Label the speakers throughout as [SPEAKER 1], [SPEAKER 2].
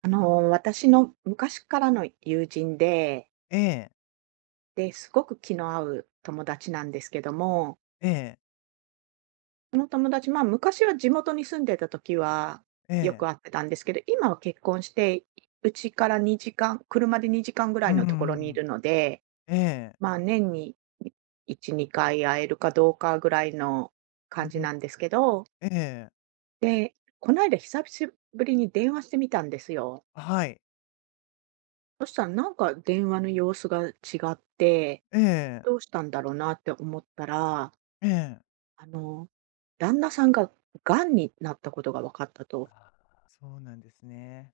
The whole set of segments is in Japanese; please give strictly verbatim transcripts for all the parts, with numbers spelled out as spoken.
[SPEAKER 1] あの、私の昔からの友人で、
[SPEAKER 2] ええ、
[SPEAKER 1] で、すごく気の合う友達なんですけども、
[SPEAKER 2] ええ、
[SPEAKER 1] その友達、まあ、昔は地元に住んでた時は
[SPEAKER 2] え
[SPEAKER 1] よ
[SPEAKER 2] え、
[SPEAKER 1] く会ってたんですけど、今は結婚して、うちからにじかん、車でにじかんぐら
[SPEAKER 2] う
[SPEAKER 1] い
[SPEAKER 2] んう
[SPEAKER 1] のところにい
[SPEAKER 2] ん、
[SPEAKER 1] るので、
[SPEAKER 2] ええ、
[SPEAKER 1] まあ、年にいち、にかい会えるかどうかぐらいの
[SPEAKER 2] う
[SPEAKER 1] 感じ
[SPEAKER 2] ん、
[SPEAKER 1] なんですけど、
[SPEAKER 2] ええ、
[SPEAKER 1] で、この間久しぶりに電話してみたんですよ。
[SPEAKER 2] はい、
[SPEAKER 1] そしたらなんか電話の様子が違って、
[SPEAKER 2] ええ、
[SPEAKER 1] どうしたんだろうなって思ったら、
[SPEAKER 2] ええ。
[SPEAKER 1] あの、旦那さんが癌になったことが分かったと。
[SPEAKER 2] そうなんですね。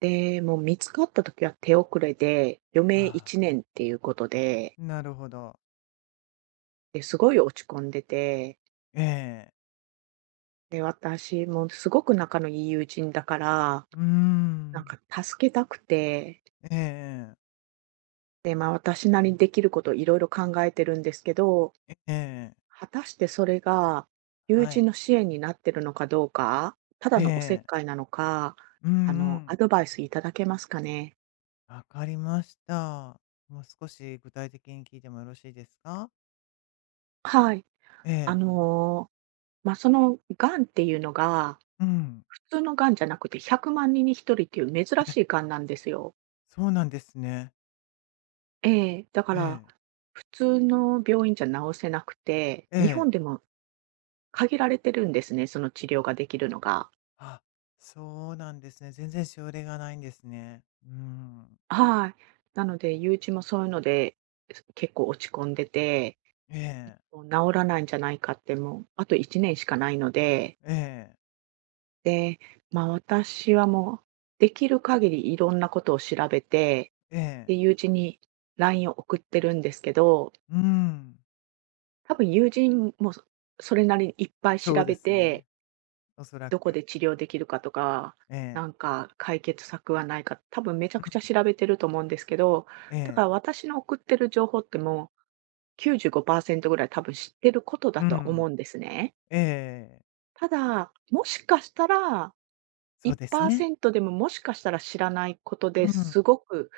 [SPEAKER 1] で、もう見つかった時は手遅れで、余命
[SPEAKER 2] ああ、
[SPEAKER 1] いちねんっていうことで、
[SPEAKER 2] なるほど。
[SPEAKER 1] で、すごい落ち込んでて、
[SPEAKER 2] ええ、
[SPEAKER 1] で、私もすごく仲のいい友人だから、
[SPEAKER 2] うー
[SPEAKER 1] なん
[SPEAKER 2] ん、
[SPEAKER 1] か助けたくて、
[SPEAKER 2] ええ
[SPEAKER 1] で、まあ私なりにできることをいろいろ考えてるんですけど、
[SPEAKER 2] ええ、ええ、
[SPEAKER 1] 果たしてそれが友
[SPEAKER 2] は
[SPEAKER 1] 人
[SPEAKER 2] い、
[SPEAKER 1] の支援になってるのかどうか、ただ
[SPEAKER 2] え
[SPEAKER 1] のおせっ
[SPEAKER 2] え、
[SPEAKER 1] かいなのか、
[SPEAKER 2] うんう
[SPEAKER 1] あの、ア
[SPEAKER 2] ん、
[SPEAKER 1] ドバイスいただけますかね？
[SPEAKER 2] わかりました。もう少し具体的に聞いてもよろしいですか？
[SPEAKER 1] はい。
[SPEAKER 2] え
[SPEAKER 1] あ
[SPEAKER 2] え、
[SPEAKER 1] の、まあ、その癌っていうのが、
[SPEAKER 2] うん、
[SPEAKER 1] 普通の癌じゃなくてひゃくまん人にひとりっていう珍しい癌なんですよ。
[SPEAKER 2] そうなんですね。
[SPEAKER 1] ええ、だか
[SPEAKER 2] え
[SPEAKER 1] ら、
[SPEAKER 2] え、
[SPEAKER 1] 普通の病院じゃ治せなくて、
[SPEAKER 2] え
[SPEAKER 1] 日
[SPEAKER 2] え。
[SPEAKER 1] 本でも限られてるんですね、その治療ができるのが。
[SPEAKER 2] あ、そうなんですね。全然しおれがないんですね。うん。
[SPEAKER 1] はい。なので友人もそういうので、結構落ち込んでて
[SPEAKER 2] ええ、
[SPEAKER 1] 治らないんじゃないかって、もうあといちねんしかないので、
[SPEAKER 2] ええ、
[SPEAKER 1] で、まあ、私はもうできる限りいろんなことを調べて、
[SPEAKER 2] え
[SPEAKER 1] で、
[SPEAKER 2] え。
[SPEAKER 1] 友人に ライン を送ってるんですけど、
[SPEAKER 2] うん、
[SPEAKER 1] 多分友人もそそれなりにいっぱい
[SPEAKER 2] そ
[SPEAKER 1] 調
[SPEAKER 2] うで
[SPEAKER 1] べ
[SPEAKER 2] す
[SPEAKER 1] て、
[SPEAKER 2] ね。おそら
[SPEAKER 1] どこ
[SPEAKER 2] く。
[SPEAKER 1] で治療できるかとか、
[SPEAKER 2] え
[SPEAKER 1] な
[SPEAKER 2] え、
[SPEAKER 1] んか解決策はないか、多分めちゃ
[SPEAKER 2] う
[SPEAKER 1] くちゃ
[SPEAKER 2] ん、
[SPEAKER 1] 調べてると思うんですけど、
[SPEAKER 2] え
[SPEAKER 1] だから
[SPEAKER 2] え、
[SPEAKER 1] 私の送ってる情報ってもうきゅうじゅうごパーセントぐらい多分知ってることだ
[SPEAKER 2] う
[SPEAKER 1] とは思
[SPEAKER 2] ん、
[SPEAKER 1] うんですね。
[SPEAKER 2] ええ。
[SPEAKER 1] ただ、もしかしたら、
[SPEAKER 2] そうですね。
[SPEAKER 1] いちパーセントでももしかしたら知らないことで
[SPEAKER 2] うん、
[SPEAKER 1] すごく、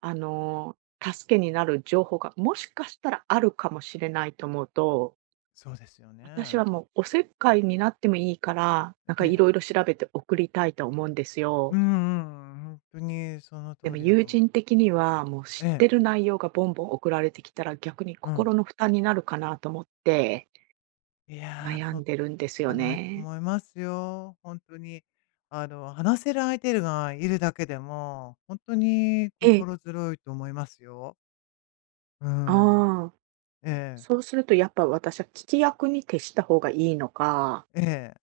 [SPEAKER 1] あの、助けになる情報がもしかしたらあるかもしれないと思うと、
[SPEAKER 2] そうですよね。
[SPEAKER 1] 私はもうおせっかいになってもいいから、なんか
[SPEAKER 2] え
[SPEAKER 1] いろ
[SPEAKER 2] え、
[SPEAKER 1] いろ調べて送りたいと思うんですよ。
[SPEAKER 2] うんうん、本当にその
[SPEAKER 1] で
[SPEAKER 2] 通
[SPEAKER 1] も
[SPEAKER 2] りだ
[SPEAKER 1] 友
[SPEAKER 2] と思う。
[SPEAKER 1] 人的にはもう知
[SPEAKER 2] え
[SPEAKER 1] っ
[SPEAKER 2] え、
[SPEAKER 1] てる内容がボンボン送られてきたら逆に
[SPEAKER 2] うん。
[SPEAKER 1] 心の負担になるかなと思って
[SPEAKER 2] いやー、
[SPEAKER 1] 悩
[SPEAKER 2] そ
[SPEAKER 1] んでるんですよ
[SPEAKER 2] はないと
[SPEAKER 1] ね。
[SPEAKER 2] 思いますよ。本当に、あの、話せる相手がいるだけでも、本当に
[SPEAKER 1] ええ。
[SPEAKER 2] 心強いと思いますよ。うん。
[SPEAKER 1] ああ。
[SPEAKER 2] ええ、
[SPEAKER 1] そうするとやっぱ私は聞き役に徹した方がいいのか、
[SPEAKER 2] ええ、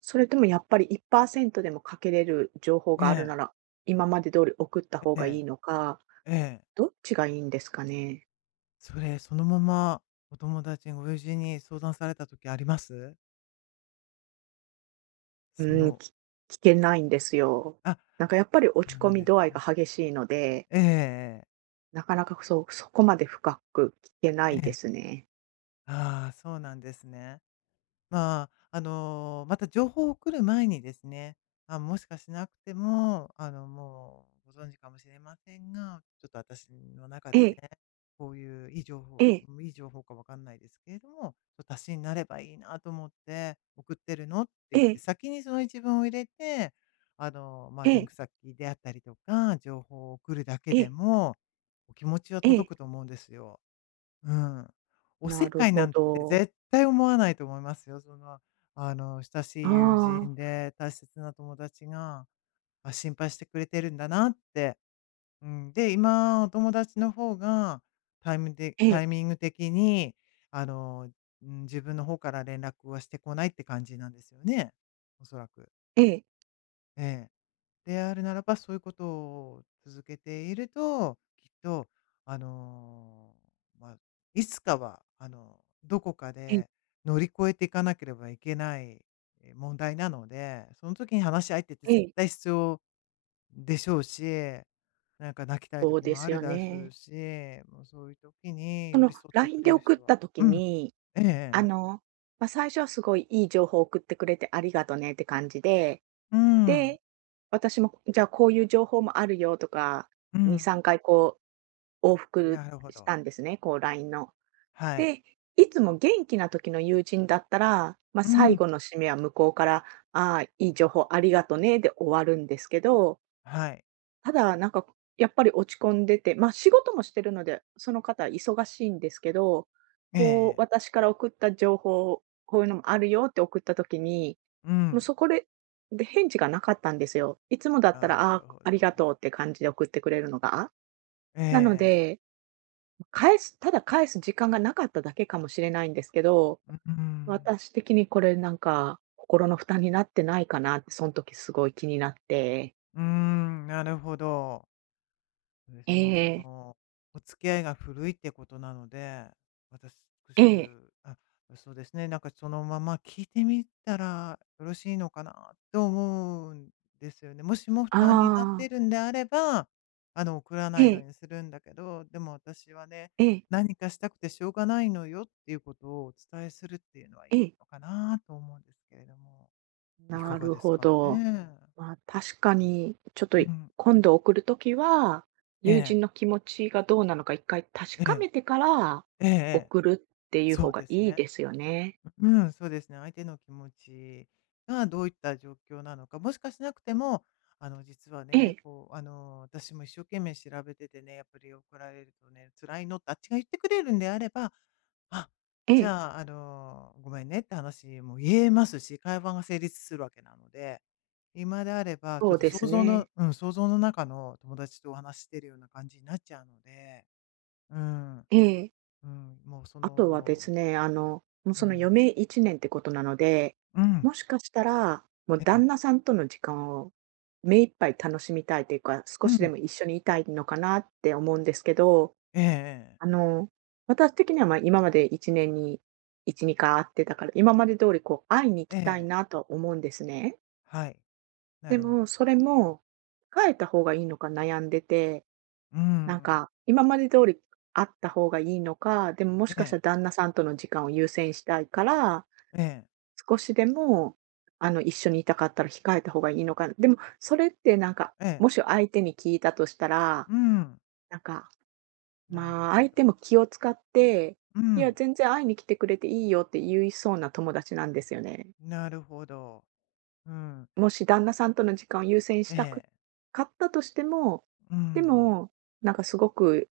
[SPEAKER 1] それともやっぱりいちパーセントでもかけれる情報
[SPEAKER 2] え
[SPEAKER 1] があるな
[SPEAKER 2] え、
[SPEAKER 1] ら、今まで通り送った方
[SPEAKER 2] え
[SPEAKER 1] がいい
[SPEAKER 2] え、
[SPEAKER 1] のか、
[SPEAKER 2] ええ。
[SPEAKER 1] どっちがいいんですかね。
[SPEAKER 2] それ、そのままお友達に、ご友人に相談された時あります？
[SPEAKER 1] う
[SPEAKER 2] そ
[SPEAKER 1] ーん、
[SPEAKER 2] の、
[SPEAKER 1] き聞けないんですよ。
[SPEAKER 2] あ、
[SPEAKER 1] なんかやっぱり
[SPEAKER 2] そ
[SPEAKER 1] 落ち
[SPEAKER 2] う
[SPEAKER 1] 込
[SPEAKER 2] なん
[SPEAKER 1] み
[SPEAKER 2] です
[SPEAKER 1] 度合いが
[SPEAKER 2] か。
[SPEAKER 1] 激しいので、
[SPEAKER 2] えええええ。
[SPEAKER 1] なかなかそう、そこまで深く聞けな
[SPEAKER 2] え
[SPEAKER 1] いで
[SPEAKER 2] え。
[SPEAKER 1] すね。
[SPEAKER 2] ああ、そうなんですね。まあ、あの、また情報を送る前にですね、あ、もしかしなくても、あの、もうご存知かもしれませんが、ちょっと私の中
[SPEAKER 1] え
[SPEAKER 2] でね、
[SPEAKER 1] え、
[SPEAKER 2] こういういい情
[SPEAKER 1] え
[SPEAKER 2] 報、
[SPEAKER 1] え、
[SPEAKER 2] いい情報かわかんないですけれども、ちょっと足しになればいいなと思って送ってるのって
[SPEAKER 1] え
[SPEAKER 2] 言って、
[SPEAKER 1] え、
[SPEAKER 2] 先にその一文を入れて、あの、まあ、
[SPEAKER 1] え
[SPEAKER 2] リン
[SPEAKER 1] え、
[SPEAKER 2] ク先であったりとか、情報を送るだけ
[SPEAKER 1] え
[SPEAKER 2] で
[SPEAKER 1] え、
[SPEAKER 2] も、お気持ちは
[SPEAKER 1] ええ。
[SPEAKER 2] 届くと思うんですよ。うん。お
[SPEAKER 1] な
[SPEAKER 2] せっ
[SPEAKER 1] る
[SPEAKER 2] かい
[SPEAKER 1] ほ
[SPEAKER 2] なんて
[SPEAKER 1] ど。
[SPEAKER 2] 絶対思わないと思いますよ。その、あの、親し
[SPEAKER 1] あ
[SPEAKER 2] い友
[SPEAKER 1] あ、
[SPEAKER 2] 人で大切な友達が、あ、心配してくれてるんだなって。うん、で、今、お友達の方が、タイムで
[SPEAKER 1] え
[SPEAKER 2] タ
[SPEAKER 1] え、
[SPEAKER 2] イミング的に、あの、うん、自分の方から連絡はしてこないって感じなんですよね。おそらく。
[SPEAKER 1] ええ、
[SPEAKER 2] ええ。であるならば、そういうことを続けていると、きっと、あの、まあ、いつかは、あの、どこか
[SPEAKER 1] ええ、
[SPEAKER 2] で乗り越えていかなければいけない、え、問題なので、その時に話し相手って
[SPEAKER 1] え
[SPEAKER 2] 絶
[SPEAKER 1] え。
[SPEAKER 2] 対必要でしょうし、なんか泣きたい
[SPEAKER 1] そう
[SPEAKER 2] 時
[SPEAKER 1] で
[SPEAKER 2] もあ
[SPEAKER 1] す
[SPEAKER 2] る
[SPEAKER 1] よ
[SPEAKER 2] だしう
[SPEAKER 1] ね。
[SPEAKER 2] し、もうそういう時に
[SPEAKER 1] そ
[SPEAKER 2] 寄り
[SPEAKER 1] の
[SPEAKER 2] 添ってく
[SPEAKER 1] ライン で
[SPEAKER 2] れる
[SPEAKER 1] 送っ
[SPEAKER 2] 人は、
[SPEAKER 1] た時
[SPEAKER 2] うん。
[SPEAKER 1] に、
[SPEAKER 2] え
[SPEAKER 1] あ
[SPEAKER 2] え、
[SPEAKER 1] の、まあ、最初はすごいいい情報を送ってくれてありがとねって感じで、
[SPEAKER 2] うん。
[SPEAKER 1] で、私もじゃあこういう情報もあるよとか、
[SPEAKER 2] う
[SPEAKER 1] に、
[SPEAKER 2] ん。
[SPEAKER 1] さんかいこう往復
[SPEAKER 2] なるほ
[SPEAKER 1] し
[SPEAKER 2] ど。
[SPEAKER 1] たんですね、こうラインの。
[SPEAKER 2] はい。
[SPEAKER 1] で、いつも元気な時の友人だったら、まあ、
[SPEAKER 2] う
[SPEAKER 1] 最
[SPEAKER 2] ん。
[SPEAKER 1] 後の締めは向こうから、ああ、いい情報ありがとねで終わるんですけど、
[SPEAKER 2] はい。
[SPEAKER 1] ただ、なんか、やっぱり落ち込んでて、ま、あ仕事もしてるので、その方忙しいんですけど、
[SPEAKER 2] え
[SPEAKER 1] こう、
[SPEAKER 2] え。
[SPEAKER 1] 私から送った情報、こういうのもあるよって送った時に、
[SPEAKER 2] う
[SPEAKER 1] もう
[SPEAKER 2] ん。
[SPEAKER 1] そこでで、返事がなかったんですよ。いつもだった
[SPEAKER 2] ああ、
[SPEAKER 1] ら、
[SPEAKER 2] な
[SPEAKER 1] ああ、
[SPEAKER 2] るほ
[SPEAKER 1] ありが
[SPEAKER 2] ど。
[SPEAKER 1] とうって感じで送ってくれるのが。
[SPEAKER 2] え
[SPEAKER 1] なの
[SPEAKER 2] え。
[SPEAKER 1] で、返すただ返す時間がなかっただけかもしれないんですけど、
[SPEAKER 2] うん。
[SPEAKER 1] 私的にこれなんか、心の負担になってないかなって、その時すごい気になって。
[SPEAKER 2] うーん、なるほど。そうです
[SPEAKER 1] え
[SPEAKER 2] ね、もうそ
[SPEAKER 1] え、
[SPEAKER 2] の、お付き合いが古いってことなので、私、
[SPEAKER 1] ええ、
[SPEAKER 2] あ、そうですね、なんかそのまま聞いてみたらよろしいのかなと思うんですよね。もしも負担になって
[SPEAKER 1] ああー。
[SPEAKER 2] いるんであれば、あの、送ら
[SPEAKER 1] え
[SPEAKER 2] ないよう
[SPEAKER 1] え、
[SPEAKER 2] にするんだけど、でも私はね、
[SPEAKER 1] ええ、
[SPEAKER 2] 何かしたくてしょうがないのよっていうことをお伝えするっていうのはい
[SPEAKER 1] え
[SPEAKER 2] い
[SPEAKER 1] え。
[SPEAKER 2] のかなと思うんですけれども。いか
[SPEAKER 1] な
[SPEAKER 2] が
[SPEAKER 1] る
[SPEAKER 2] です
[SPEAKER 1] ほ
[SPEAKER 2] か
[SPEAKER 1] ど。
[SPEAKER 2] ね。
[SPEAKER 1] まあ、確かに、ちょっと、
[SPEAKER 2] う
[SPEAKER 1] い
[SPEAKER 2] ん。
[SPEAKER 1] 今度送るときは、
[SPEAKER 2] え
[SPEAKER 1] 友
[SPEAKER 2] え、
[SPEAKER 1] 人の気持ちがどうなのか一回確
[SPEAKER 2] え
[SPEAKER 1] か
[SPEAKER 2] え、
[SPEAKER 1] めてから、
[SPEAKER 2] ええええ。
[SPEAKER 1] 送るっていう
[SPEAKER 2] そ
[SPEAKER 1] 方
[SPEAKER 2] う
[SPEAKER 1] が
[SPEAKER 2] です
[SPEAKER 1] いい
[SPEAKER 2] ね。
[SPEAKER 1] ですよね。
[SPEAKER 2] うん、そうですね。相手の気持ちがどういった状況なのか、もしかしなくても、あの、実は
[SPEAKER 1] え
[SPEAKER 2] ね、
[SPEAKER 1] え、
[SPEAKER 2] こう、あの、私も一生懸命調べててね、やっぱり怒られるとね、辛いのってあっちが言ってくれるんであれば、あ、
[SPEAKER 1] え
[SPEAKER 2] じ
[SPEAKER 1] え、
[SPEAKER 2] ゃあ、あの、ごめんねって話も言えますし、会話が成立するわけなので、今であれば、ち
[SPEAKER 1] そ
[SPEAKER 2] ょっ
[SPEAKER 1] う
[SPEAKER 2] と
[SPEAKER 1] です
[SPEAKER 2] 想像の、
[SPEAKER 1] ね。
[SPEAKER 2] うん、想像の中の友達とお話ししてるような感じになっちゃうので、うん、
[SPEAKER 1] ええ。
[SPEAKER 2] うん、もうそ
[SPEAKER 1] あとはです
[SPEAKER 2] の、
[SPEAKER 1] ね、あの、もう
[SPEAKER 2] う
[SPEAKER 1] その余
[SPEAKER 2] ん、
[SPEAKER 1] 命いちねんってことなので、
[SPEAKER 2] うん、
[SPEAKER 1] もしかしたら、もう
[SPEAKER 2] え
[SPEAKER 1] 旦
[SPEAKER 2] え、
[SPEAKER 1] 那さんとの時間を目いっぱい楽しみたいというか、少
[SPEAKER 2] う
[SPEAKER 1] しで
[SPEAKER 2] ん。
[SPEAKER 1] も一緒にいたいのかなって思うんですけど、
[SPEAKER 2] えええ
[SPEAKER 1] あ
[SPEAKER 2] え。
[SPEAKER 1] の、私的には、ま、今までいちねんにいち、にかい会ってたから、今まで通りこう会いに行き
[SPEAKER 2] え
[SPEAKER 1] たいな
[SPEAKER 2] え。
[SPEAKER 1] とは思うんですね。
[SPEAKER 2] はい。な
[SPEAKER 1] で
[SPEAKER 2] るほ
[SPEAKER 1] も、
[SPEAKER 2] ど。
[SPEAKER 1] それも、控えた方がいいのか悩んでて、
[SPEAKER 2] うー
[SPEAKER 1] なん
[SPEAKER 2] ん。
[SPEAKER 1] か、今まで通り会った方がいいのか、でもも
[SPEAKER 2] え
[SPEAKER 1] しかした
[SPEAKER 2] え。
[SPEAKER 1] ら旦那さんとの時間を優先したいから、
[SPEAKER 2] ええ。
[SPEAKER 1] 少しでも、あの、一緒にいたかったら控えた方がいいのか、でも、それってなんか、
[SPEAKER 2] ええ。
[SPEAKER 1] もし相手に聞いたとしたら、
[SPEAKER 2] うん。
[SPEAKER 1] なんか
[SPEAKER 2] なる
[SPEAKER 1] まあ、
[SPEAKER 2] ほ
[SPEAKER 1] 相手も
[SPEAKER 2] ど。
[SPEAKER 1] 気を使って、
[SPEAKER 2] う
[SPEAKER 1] いや、
[SPEAKER 2] ん。
[SPEAKER 1] 全然会いに来てくれていいよって言いそうな友達なんですよね。
[SPEAKER 2] なるほど。うん。
[SPEAKER 1] もし旦那さんとの時間を優先し
[SPEAKER 2] え
[SPEAKER 1] たく
[SPEAKER 2] え。
[SPEAKER 1] かったとしても、
[SPEAKER 2] うんう
[SPEAKER 1] で
[SPEAKER 2] ん。
[SPEAKER 1] も、なんかすごく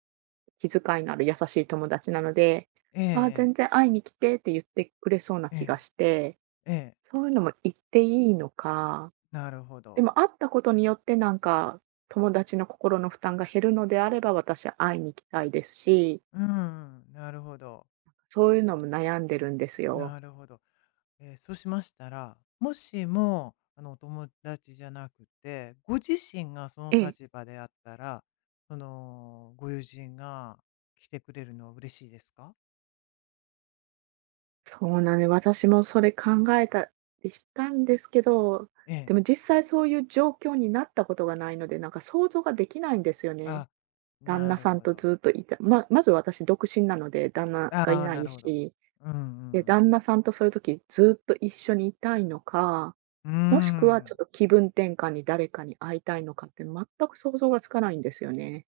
[SPEAKER 1] 気遣いのある優しい友達なので、
[SPEAKER 2] ええ
[SPEAKER 1] ああ、全
[SPEAKER 2] え
[SPEAKER 1] 然
[SPEAKER 2] え。
[SPEAKER 1] 会いに来てって言ってくれそうな
[SPEAKER 2] え
[SPEAKER 1] 気が
[SPEAKER 2] え。
[SPEAKER 1] して、
[SPEAKER 2] ええ。
[SPEAKER 1] そういうのも言っていいのか、
[SPEAKER 2] なるほ
[SPEAKER 1] で
[SPEAKER 2] ど。
[SPEAKER 1] も会ったことによってなんか友達の心の負担が減るのであれば私は会いに行きたいですし、
[SPEAKER 2] うんうん。なるほど、
[SPEAKER 1] そういうのも悩んでるん
[SPEAKER 2] うん、ええ、うん、ええええええ、なるほど、うん、なるほど、
[SPEAKER 1] ですよ。
[SPEAKER 2] なるほど。えー、そうしましたら、もしも、あの、お友達じゃなくて、ご自身がその
[SPEAKER 1] ええ、
[SPEAKER 2] 立場であったら、その、ご友人が来てくれるのは嬉しいですか？
[SPEAKER 1] そうなんで、私もそれ考えたりしたんですけど、
[SPEAKER 2] え
[SPEAKER 1] で
[SPEAKER 2] え。
[SPEAKER 1] も実際そういう状況になったことがないので、なんか想像ができないんですよね。
[SPEAKER 2] あ、
[SPEAKER 1] 旦
[SPEAKER 2] な
[SPEAKER 1] 那
[SPEAKER 2] る
[SPEAKER 1] さん
[SPEAKER 2] ほ
[SPEAKER 1] と
[SPEAKER 2] ど。
[SPEAKER 1] ずっといたままず私独身なので、旦那がい
[SPEAKER 2] ああ、
[SPEAKER 1] な
[SPEAKER 2] な
[SPEAKER 1] い
[SPEAKER 2] るほど。
[SPEAKER 1] し、
[SPEAKER 2] うんうんう
[SPEAKER 1] で、
[SPEAKER 2] ん。
[SPEAKER 1] 旦那さんとそういう時ずっと一緒にいたいのか、
[SPEAKER 2] うー
[SPEAKER 1] もしくはち
[SPEAKER 2] ん。
[SPEAKER 1] ょっと気分転換に誰かに会いたいのかって全く想像がつかないんですよね。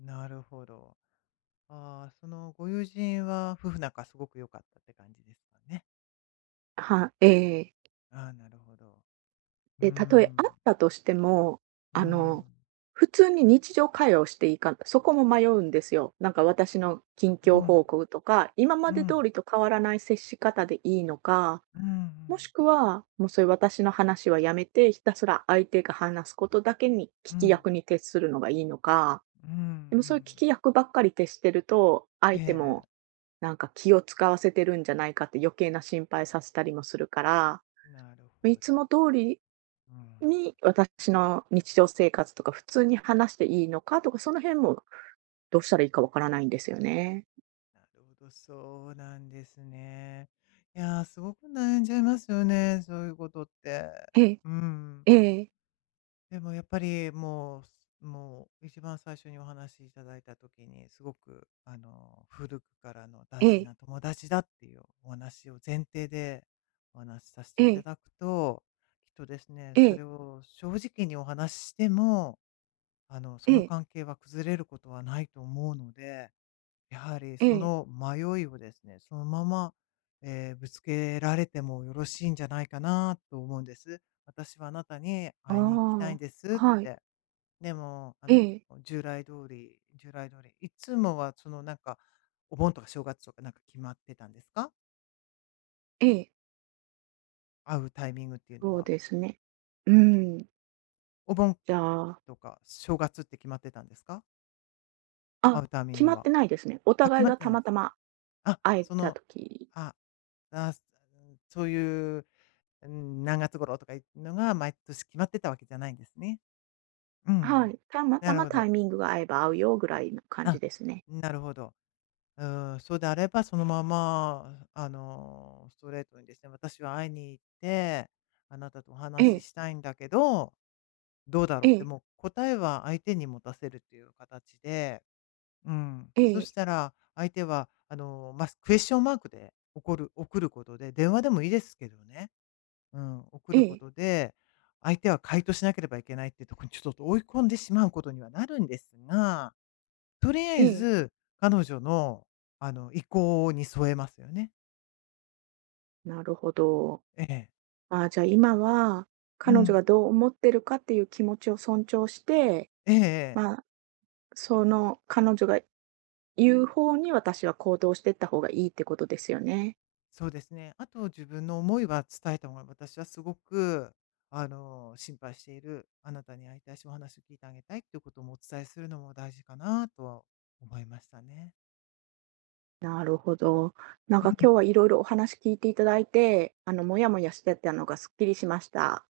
[SPEAKER 2] なるほど。ああ、そのご友人は夫婦仲すごく良かったって感じですかね。
[SPEAKER 1] はええ。
[SPEAKER 2] ああ、なるほど。うー
[SPEAKER 1] で、たとえあっ
[SPEAKER 2] ん。
[SPEAKER 1] たとしても、
[SPEAKER 2] う
[SPEAKER 1] あの、
[SPEAKER 2] ん。
[SPEAKER 1] 普通に日常会話をしていいか、そこも迷うんですよ。なんか私の近
[SPEAKER 2] う
[SPEAKER 1] 況
[SPEAKER 2] ん。
[SPEAKER 1] 報告とか、今ま
[SPEAKER 2] う
[SPEAKER 1] で通
[SPEAKER 2] ん。
[SPEAKER 1] りと変わらない接し方でいいのか、
[SPEAKER 2] うん。う
[SPEAKER 1] もし
[SPEAKER 2] ん。
[SPEAKER 1] くは、もうそういう私の話はやめて、ひたすら相手が話すことだけに
[SPEAKER 2] う
[SPEAKER 1] 聞き
[SPEAKER 2] ん。
[SPEAKER 1] 役に徹するのがいいのか、
[SPEAKER 2] うんう
[SPEAKER 1] でもそういう
[SPEAKER 2] ん。
[SPEAKER 1] 聞き役ばっかり徹してると、相手も
[SPEAKER 2] え
[SPEAKER 1] なんか気を使わせてるんじゃないかって余計な心配させたりもするから、
[SPEAKER 2] え、なる
[SPEAKER 1] い
[SPEAKER 2] ほ
[SPEAKER 1] つ
[SPEAKER 2] ど。
[SPEAKER 1] も通り
[SPEAKER 2] うん。
[SPEAKER 1] に、私の日常生活とか普通に話していいのかとか、その辺もどうしたらいいかわからないんですよね。
[SPEAKER 2] なるほど、そうなんですね。いやー、すごく悩んじゃいますよね、そういうことって。
[SPEAKER 1] ええ、
[SPEAKER 2] うん。
[SPEAKER 1] ええ、
[SPEAKER 2] でもやっぱりもう、もう一番最初にお話しいただいた時に、すごく、あの、古くからの大
[SPEAKER 1] え
[SPEAKER 2] 事
[SPEAKER 1] え、
[SPEAKER 2] な友達だっていうお話を前提でお話しさせて
[SPEAKER 1] え
[SPEAKER 2] いた
[SPEAKER 1] え、
[SPEAKER 2] だくと、きっとですね、
[SPEAKER 1] え
[SPEAKER 2] そ
[SPEAKER 1] え、
[SPEAKER 2] れを正直にお話ししても、あの、
[SPEAKER 1] え
[SPEAKER 2] その
[SPEAKER 1] え、
[SPEAKER 2] 関係は崩れることはないと思うので、やはり
[SPEAKER 1] え
[SPEAKER 2] そ
[SPEAKER 1] え。
[SPEAKER 2] の迷いをですね、そのまま、えーぶつけられてもよろしいんじゃないかなと思うんです。私はあなたに会いに行きたい
[SPEAKER 1] あ
[SPEAKER 2] んです
[SPEAKER 1] あ。
[SPEAKER 2] っ
[SPEAKER 1] はい、
[SPEAKER 2] て。でも、あ
[SPEAKER 1] え
[SPEAKER 2] の、
[SPEAKER 1] え、
[SPEAKER 2] 従来通り、従来通り、いつもはそのなんか、お盆とか正月とかなんか決まってたんですか？
[SPEAKER 1] ええ。
[SPEAKER 2] 会うタイミングっていうの
[SPEAKER 1] そう
[SPEAKER 2] は。
[SPEAKER 1] ですね。うーん、
[SPEAKER 2] お盆
[SPEAKER 1] じゃあ、
[SPEAKER 2] とか正月って決まってたんですか？会
[SPEAKER 1] あ、
[SPEAKER 2] うタイミ
[SPEAKER 1] 決
[SPEAKER 2] ン
[SPEAKER 1] ま
[SPEAKER 2] グ
[SPEAKER 1] っ
[SPEAKER 2] は。
[SPEAKER 1] てないですね。お
[SPEAKER 2] あ、決
[SPEAKER 1] 互い
[SPEAKER 2] まっ
[SPEAKER 1] が
[SPEAKER 2] て
[SPEAKER 1] た
[SPEAKER 2] ない
[SPEAKER 1] ま
[SPEAKER 2] です
[SPEAKER 1] た
[SPEAKER 2] か？
[SPEAKER 1] ま
[SPEAKER 2] あ、
[SPEAKER 1] 会え
[SPEAKER 2] そ
[SPEAKER 1] た
[SPEAKER 2] の、
[SPEAKER 1] 時
[SPEAKER 2] あ、あー、そういう、うん、何月頃とかいうのが毎年決まってたわけじゃないんですね。うんう
[SPEAKER 1] は
[SPEAKER 2] ん。
[SPEAKER 1] い。たまた
[SPEAKER 2] なる
[SPEAKER 1] ま
[SPEAKER 2] ほ
[SPEAKER 1] タイ
[SPEAKER 2] ど。
[SPEAKER 1] ミングが合えば会うよぐらいの感じ
[SPEAKER 2] あ、
[SPEAKER 1] ですね。
[SPEAKER 2] なるほど。うん、そうであれば、そのまま、あの、ストレートにですね、私は会いに行って、あなたとお
[SPEAKER 1] え
[SPEAKER 2] 話
[SPEAKER 1] え、
[SPEAKER 2] ししたいんだけど、どうだろ
[SPEAKER 1] え
[SPEAKER 2] うって、
[SPEAKER 1] え、
[SPEAKER 2] もう答えは相手に持たせるっていう形で、うん、
[SPEAKER 1] え
[SPEAKER 2] そ
[SPEAKER 1] え、
[SPEAKER 2] したら相手は、あの、まあ、クエスチョンマークでおこる送ることで、電話でもいいですけどね、うん、送
[SPEAKER 1] え
[SPEAKER 2] るこ
[SPEAKER 1] え、
[SPEAKER 2] とで、相手は回答しなければいけないっていうところにちょっと追い込んでしまうことにはなるんですが、とりあ
[SPEAKER 1] え
[SPEAKER 2] え
[SPEAKER 1] え。
[SPEAKER 2] ず彼女の、あの、意向に添えますよね。
[SPEAKER 1] なるほど。
[SPEAKER 2] ええ。
[SPEAKER 1] ああ、じゃあ今は、
[SPEAKER 2] う
[SPEAKER 1] 彼女
[SPEAKER 2] ん。
[SPEAKER 1] がどう思ってるかっていう気持ちを尊重して、
[SPEAKER 2] ええええ。
[SPEAKER 1] まあ、その彼女が言う方に私は行動していった方がいいってことですよね。
[SPEAKER 2] そうですね。あと自分の思いは伝えた方が私はすごく、あの、心配している、あなたに会いたいし、お話を聞いてあげたいっていうこともお伝えするのも大事かなとは思いましたね。
[SPEAKER 1] なるほど。なん
[SPEAKER 2] う
[SPEAKER 1] か
[SPEAKER 2] ん。
[SPEAKER 1] 今日はいろいろお話聞いていただいて、あの、もやもやしてたのがすっきりしました。